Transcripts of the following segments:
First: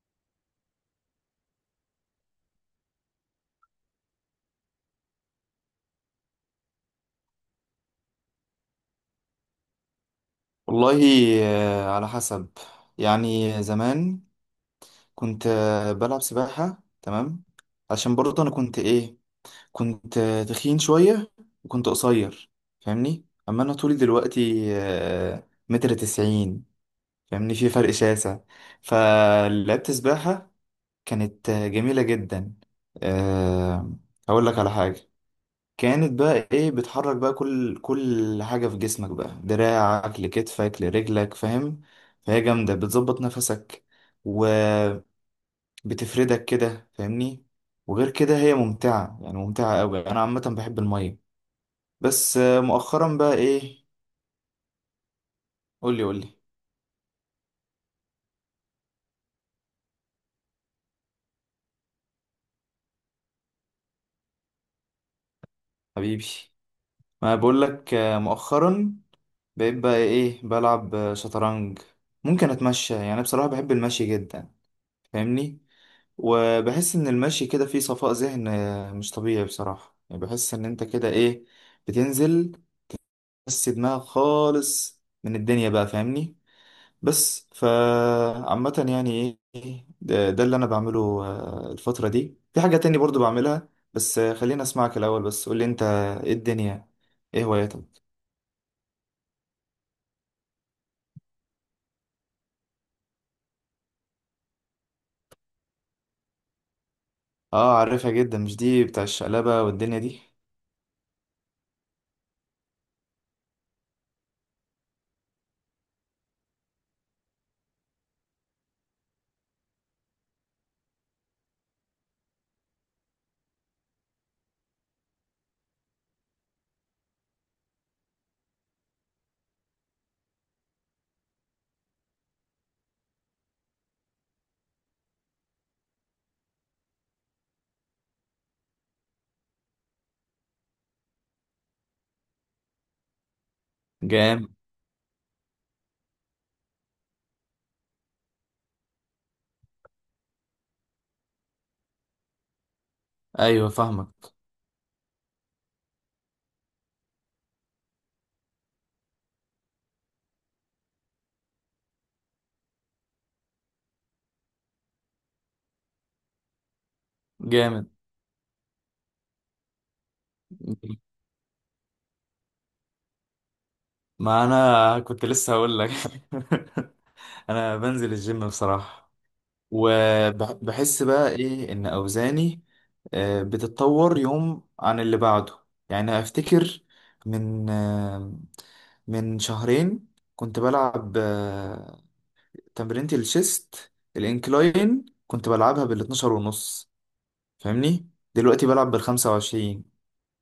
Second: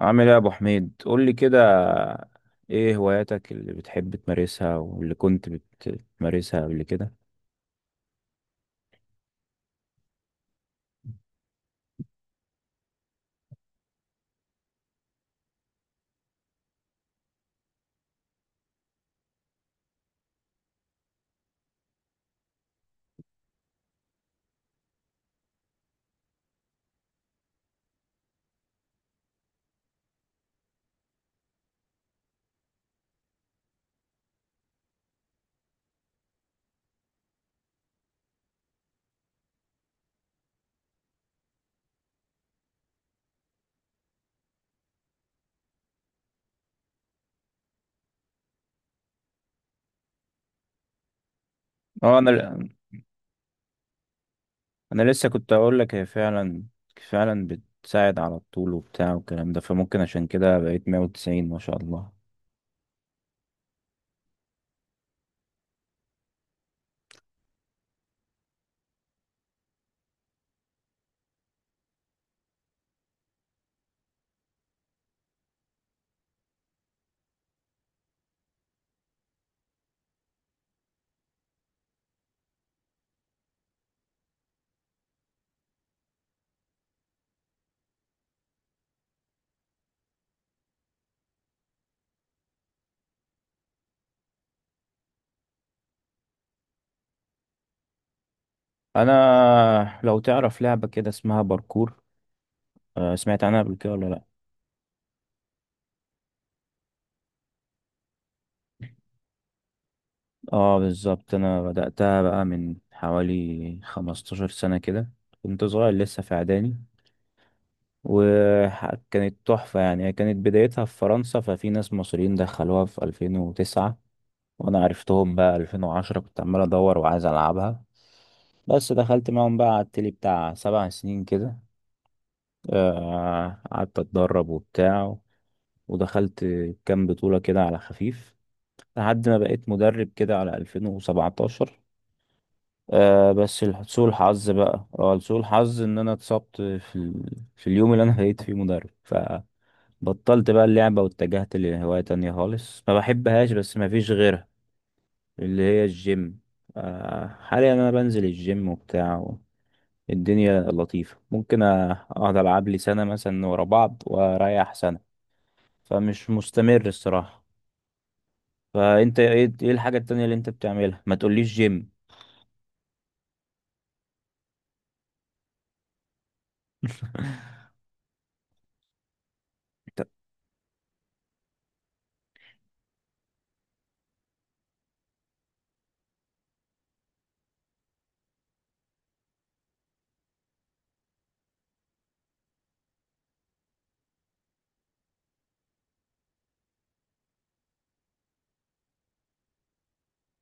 عامل ايه يا ابو حميد؟ قول لي كده. ايه هواياتك اللي بتحب تمارسها واللي كنت بتمارسها قبل كده؟ والله. آه، على حسب. زمان كنت بلعب سباحة. تمام، عشان برضه أنا كنت إيه، كنت تخين شوية وكنت قصير. فاهمني؟ أما أنا طولي دلوقتي متر تسعين. فاهمني؟ في فرق شاسع. فلعبت سباحة، كانت جميلة جدا. آه، هقول لك على حاجة. كانت بقى ايه، بتحرك بقى كل حاجة في جسمك، بقى دراعك لكتفك لرجلك. فاهم؟ فهي جامدة، بتظبط نفسك وبتفردك كده. فاهمني؟ وغير كده هي ممتعة، يعني ممتعة أوي. أنا عامة بحب المية. اه، انا بس مؤخرا بقى ايه. انا لسه كنت اقول لك قولي هي قولي. فعلا فعلا بتساعد على الطول وبتاع والكلام ده، فممكن عشان كده بقيت 190 ما شاء الله. حبيبي، ما بقولك مؤخرا بقيت بقى ايه بلعب شطرنج. ممكن أتمشى. يعني بصراحة بحب المشي جدا. فاهمني؟ وبحس ان المشي كده فيه صفاء ذهن مش طبيعي. بصراحة يعني بحس ان انت كده ايه، بتنزل بس دماغك خالص من الدنيا بقى. فاهمني؟ بس فعامة يعني ايه ده اللي انا بعمله الفترة دي. في حاجة تاني برضو بعملها، بس خليني اسمعك الاول. بس قولي انت، ايه الدنيا، ايه هواياتك. انا لو تعرف لعبة كده اسمها باركور، سمعت عنها قبل كده ولا لا؟ اه عارفها جدا. مش دي بتاع الشقلبة والدنيا دي؟ اه بالظبط، انا بدأتها بقى من حوالي 15 سنة كده. كنت صغير لسه في اعدادي، وكانت تحفة. يعني هي كانت بدايتها في فرنسا، ففي ناس مصريين دخلوها في 2009، وانا عرفتهم بقى 2010. كنت عمال ادور وعايز العبها، بس دخلت معاهم بقى على التلي بتاع 7 سنين كده. قعدت اتدرب وبتاع، ودخلت كام بطولة كده على خفيف لحد ما بقيت مدرب كده على 2017. بس جامد. سوء الحظ ان انا اتصبت في اليوم اللي انا بقيت فيه مدرب. فبطلت بقى اللعبة واتجهت لهواية تانية خالص، ما بحبهاش ايوه بس ما فاهمك. فيش غيرها، اللي هي الجيم. حاليا انا بنزل الجيم وبتاع. الدنيا لطيفة، ممكن اقعد العب لي سنة مثلا ورا بعض واريح سنة، فمش مستمر الصراحة. جامد. فانت ايه، إيه الحاجة التانية اللي انت بتعملها؟ ما تقوليش جيم. ما انا كنت لسه هقول لك. انا بنزل الجيم بصراحة، وبحس بقى ايه ان اوزاني بتتطور يوم عن اللي بعده. يعني افتكر من من شهرين كنت بلعب تمرينة الشيست الانكلاين، كنت بلعبها بال 12 ونص. فاهمني؟ دلوقتي بلعب بال 25.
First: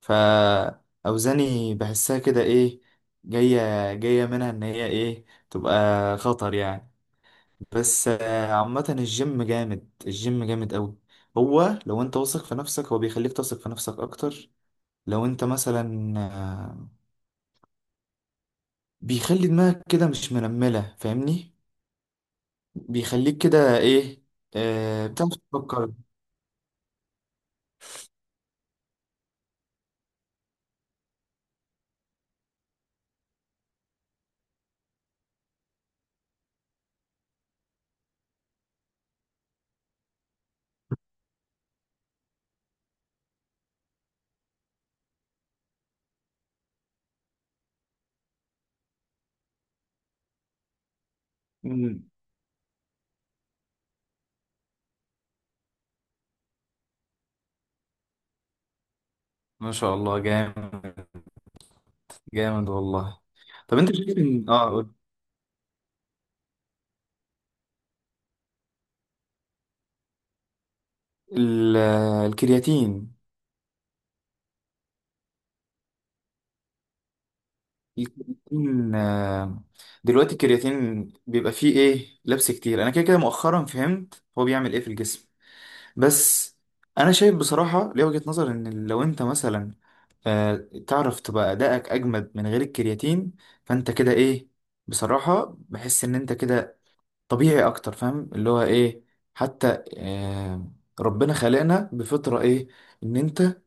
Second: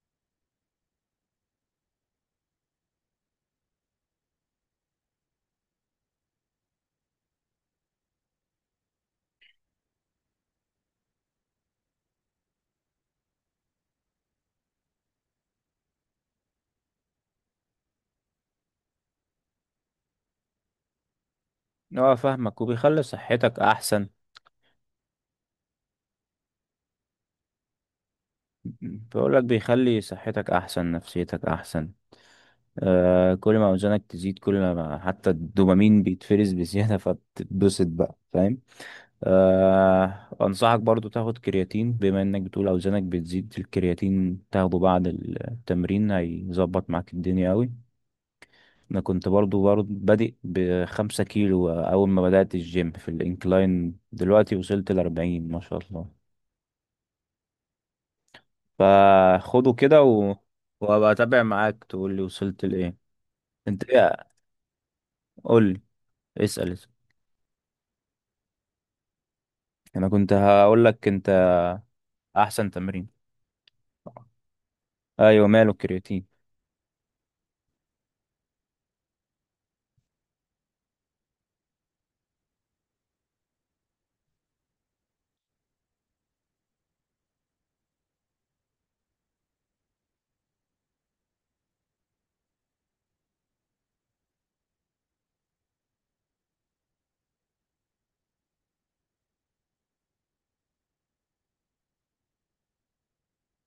فأوزاني بحسها كده إيه، جاية منها إن هي إيه تبقى خطر يعني. بس عامة الجيم جامد، الجيم جامد أوي. هو لو أنت واثق في نفسك هو بيخليك تثق في نفسك أكتر. لو أنت مثلا بيخلي دماغك كده مش منملة. فاهمني؟ اه فاهمك، وبيخلي بيخليك صحتك كده احسن. إيه، بتعرف تفكر. بقول لك بيخلي صحتك احسن، نفسيتك احسن. كل ما اوزانك تزيد، كل ما حتى الدوبامين بيتفرز بزياده، فبتتبسط بقى، فاهم؟ انصحك برضو تاخد كرياتين، بما انك بتقول اوزانك بتزيد. الكرياتين تاخده بعد التمرين، هيظبط معاك الدنيا قوي. انا كنت برضو بادئ ب5 كيلو مم. اول ما بدأت الجيم في الانكلاين، دلوقتي وصلت ل40 ما شاء الله. فخده ما شاء كده الله جامد. وابقى اتابع معاك تقول لي وصلت جامد لايه. والله. طب انت أنت شايف ايه؟ إن آه قول. قول لي. اسأل. انا كنت هقول لك انت ال- احسن تمرين. الكرياتين ايوه، ماله الكرياتين؟ يكون دلوقتي، الكرياتين بيبقى فيه ايه لبس كتير. انا كده كده مؤخرا فهمت هو بيعمل ايه في الجسم. بس انا شايف بصراحة، ليه وجهة نظر ان لو انت مثلا آه، تعرف تبقى ادائك اجمد من غير الكرياتين، فانت كده ايه، بصراحة بحس ان انت كده طبيعي اكتر. فاهم اللي هو ايه؟ حتى ربنا خلقنا بفطرة ايه، ان انت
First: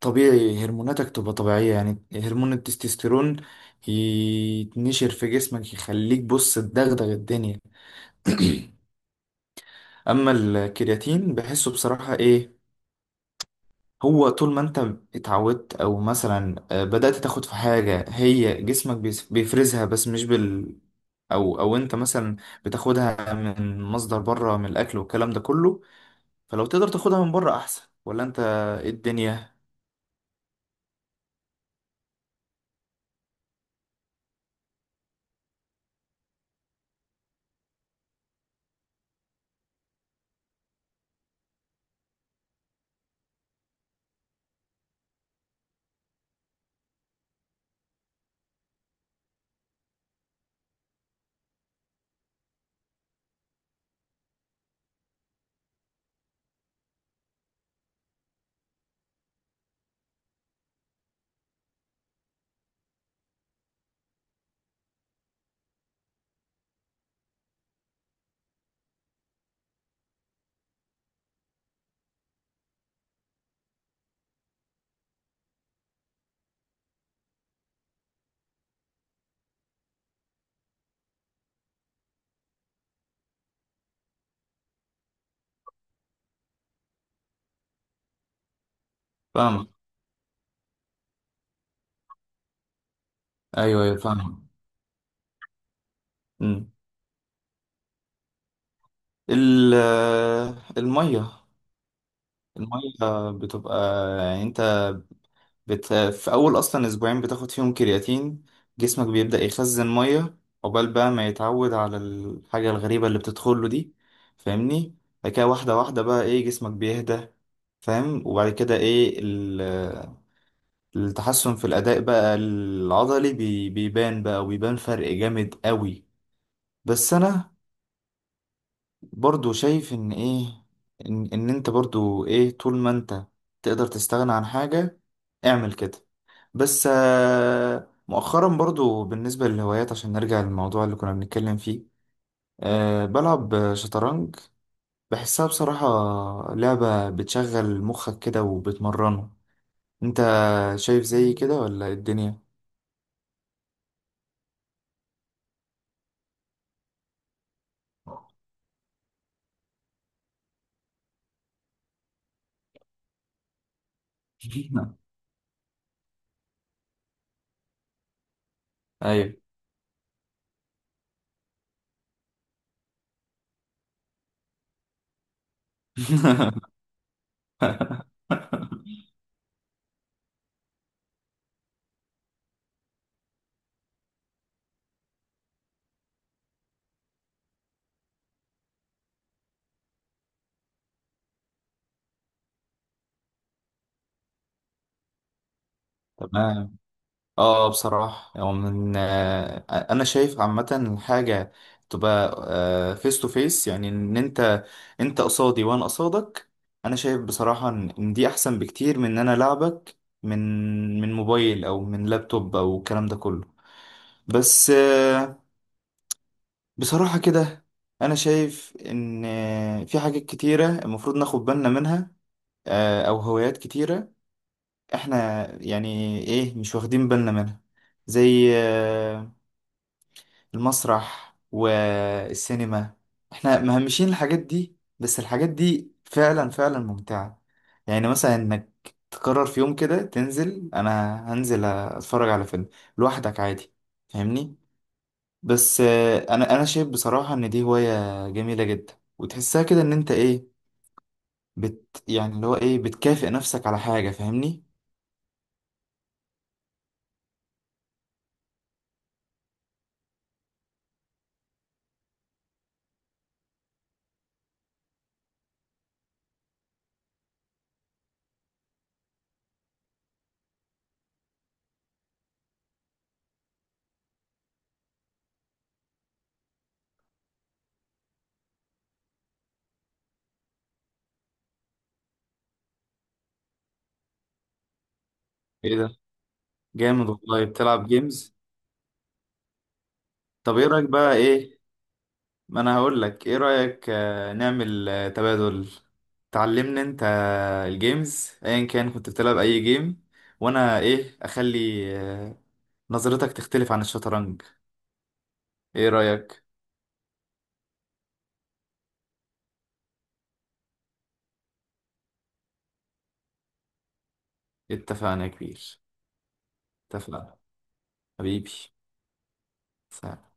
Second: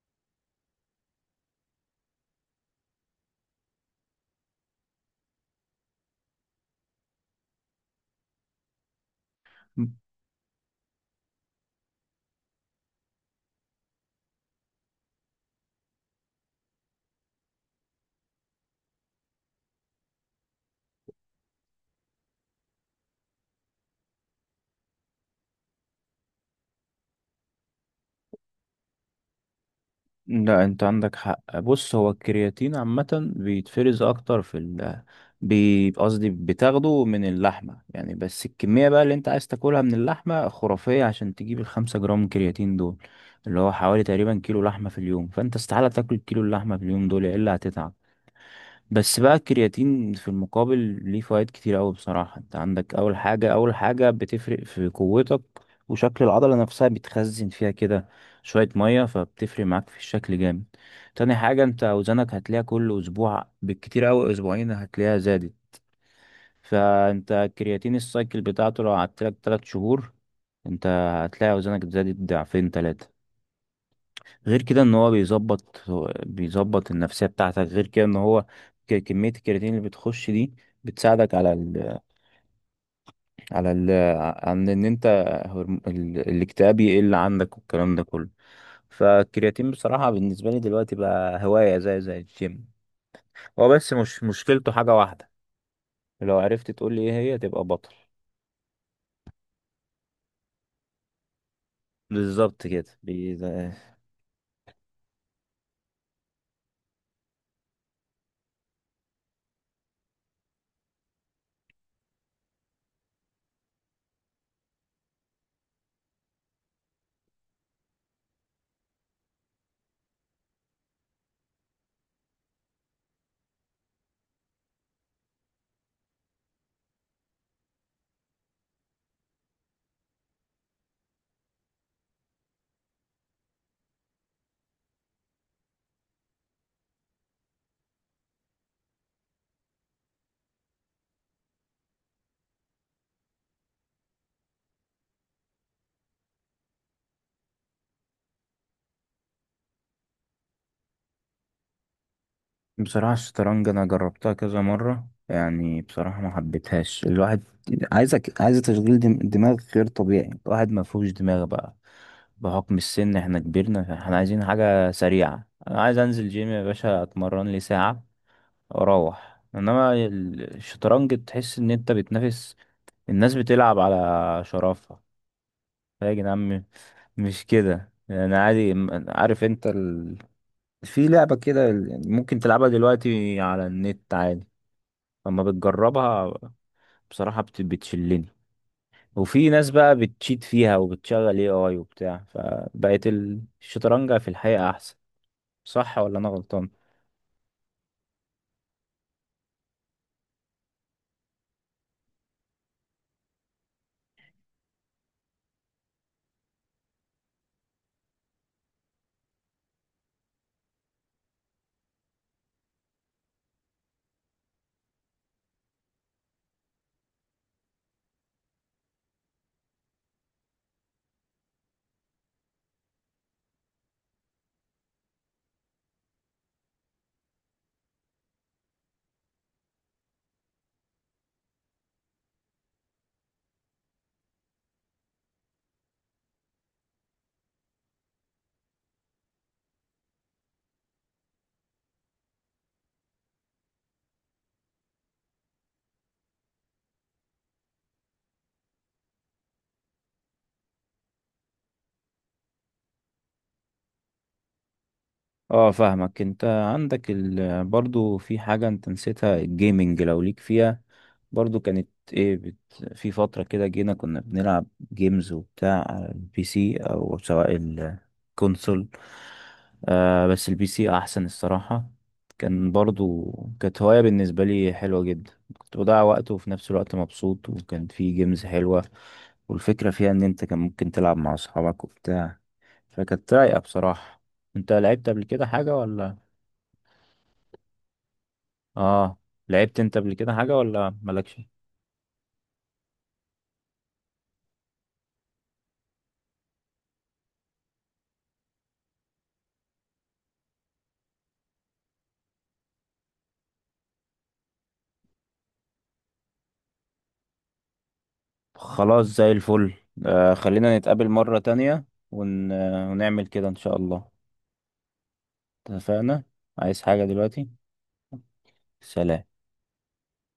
طبيعي. هرموناتك تبقى طبيعية، يعني هرمون التستوستيرون يتنشر في جسمك يخليك بص تدغدغ الدنيا. اما الكرياتين بحسه بصراحة ايه، هو طول ما انت اتعودت، او مثلا بدأت تاخد في حاجة هي جسمك بيفرزها بس مش بال، او انت مثلا بتاخدها من مصدر بره، من الاكل والكلام ده كله. فلو تقدر تاخدها من بره احسن، ولا انت إيه الدنيا؟ لا، انت عندك حق. بص، هو الكرياتين عامة بيتفرز اكتر، قصدي بتاخده من اللحمة يعني. بس الكمية بقى اللي انت عايز تاكلها من اللحمة خرافية عشان تجيب ال5 جرام كرياتين دول، اللي هو حوالي تقريبا كيلو لحمة في اليوم. فانت استحالة تاكل كيلو اللحمة في اليوم دول الا هتتعب. بس بقى الكرياتين في المقابل ليه فوائد كتير قوي بصراحة. انت عندك اول حاجة، اول حاجة بتفرق في قوتك. وشكل العضلة نفسها بتخزن فيها كده شوية مية، فبتفرق معاك في الشكل جامد. تاني حاجة، انت اوزانك هتلاقيها كل اسبوع، بالكتير قوي اسبوعين، هتلاقيها زادت. فانت الكرياتين السايكل بتاعته لو قعدت لك 3 شهور، انت هتلاقي اوزانك زادت ضعفين تلاتة. غير كده ان هو بيظبط النفسيه بتاعتك. غير كده ان هو كميه الكرياتين اللي بتخش دي بتساعدك على ال على ال عن ان انت، الاكتئاب يقل عندك والكلام ده كله. فاهم. فالكرياتين بصراحه بالنسبه لي دلوقتي بقى هوايه، زي الجيم. هو ايوه بس ايوه مش فاهم. مشكلته حاجه واحده، لو عرفت تقول لي ايه هي تبقى بطل. ال- المية. بالظبط كده. المية بتبقى يعني انت في اول اصلا اسبوعين بتاخد فيهم كرياتين، جسمك بيبدأ يخزن مية عقبال بقى ما يتعود على الحاجة الغريبة اللي بتدخله دي. فاهمني؟ بعد كده واحدة واحدة بقى ايه، جسمك بيهدى. فاهم؟ وبعد كده ايه التحسن في الاداء بقى العضلي بيبان بقى، وبيبان فرق جامد قوي. بس انا برضو شايف ان ايه، ان انت برضو ايه، طول ما انت تقدر تستغنى عن حاجة اعمل كده. بس مؤخرا، برضو بالنسبة للهوايات، عشان نرجع للموضوع اللي كنا بنتكلم فيه، أه بلعب شطرنج. بحسها بصراحة لعبة بتشغل مخك كده وبتمرنه. انت شايف زي كده ولا إيه الدنيا؟ بصراحة الشطرنج أنا جربتها كذا مرة، يعني بصراحة ما حبيتهاش. الواحد عايز تشغيل دماغ غير طبيعي، الواحد ما فيهوش دماغ بقى، بحكم السن. احنا كبرنا، احنا عايزين حاجة سريعة. أنا عايز أنزل جيم يا باشا، أتمرن لي ساعة ايوه. وأروح. إنما الشطرنج تحس إن أنت بتنافس، الناس بتلعب على شرفها. يا جدعان مش كده. أنا عادي، عارف أنت في لعبة كده ممكن تلعبها دلوقتي على النت عادي. اما بتجربها بصراحة، بتشلني. وفي ناس بقى بتشيت فيها وبتشغل اي وبتاع، فبقت الشطرنج في الحقيقة احسن. صح ولا انا غلطان؟ تمام. اه بصراحة هو من انا شايف عامة حاجة تبقى فيس تو فيس. يعني ان انت انت قصادي وانا قصادك. انا شايف بصراحة ان إن دي احسن بكتير من ان انا لعبك من موبايل او من لابتوب او الكلام ده كله. بس بصراحة كده انا شايف ان في حاجات كتيرة المفروض ناخد بالنا منها. او هوايات كتيرة احنا يعني ايه مش واخدين بالنا منها، زي المسرح والسينما. احنا مهمشين الحاجات دي، بس الحاجات دي فعلا فعلا ممتعة. يعني مثلا انك تقرر في يوم كده تنزل، انا هنزل اتفرج على فيلم لوحدك عادي. فاهمني؟ بس انا شايف بصراحة ان دي هواية جميلة جدا. وتحسها كده ان انت ايه، بت يعني اللي هو ايه بتكافئ نفسك على حاجة. فاهمني؟ اه فاهمك. انت عندك برضو في حاجة انت نسيتها، الجيمنج لو ليك فيها. برضو كانت ايه في فترة كده جينا كنا بنلعب جيمز وبتاع على البي سي او سواء الكونسول. بس البي سي احسن الصراحة. كان برضو كانت هواية بالنسبة لي حلوة جدا، كنت بضيع وقت وفي نفس الوقت مبسوط، وكان في جيمز حلوة. والفكرة فيها ان انت كان ممكن تلعب مع اصحابك وبتاع، فكانت رايقة بصراحة. انت لعبت قبل كده حاجة ايه ده، ولا؟ جامد والله. بتلعب جيمز؟ اه، لعبت انت قبل كده حاجة طب ايه رأيك ولا بقى مالكش؟ ايه. ما انا هقول لك ايه رأيك نعمل تبادل. تعلمني انت الجيمز، ايا كان كنت بتلعب اي جيم، وانا ايه اخلي آه، نظرتك تختلف عن الشطرنج. ايه رأيك؟ خلاص زي الفل. خلينا نتقابل مرة تانية، ون... آه، ونعمل كده إن شاء الله. اتفقنا يا كبير. اتفقنا. عايز حاجة اتفقنا دلوقتي؟ حبيبي. سلام. سلام.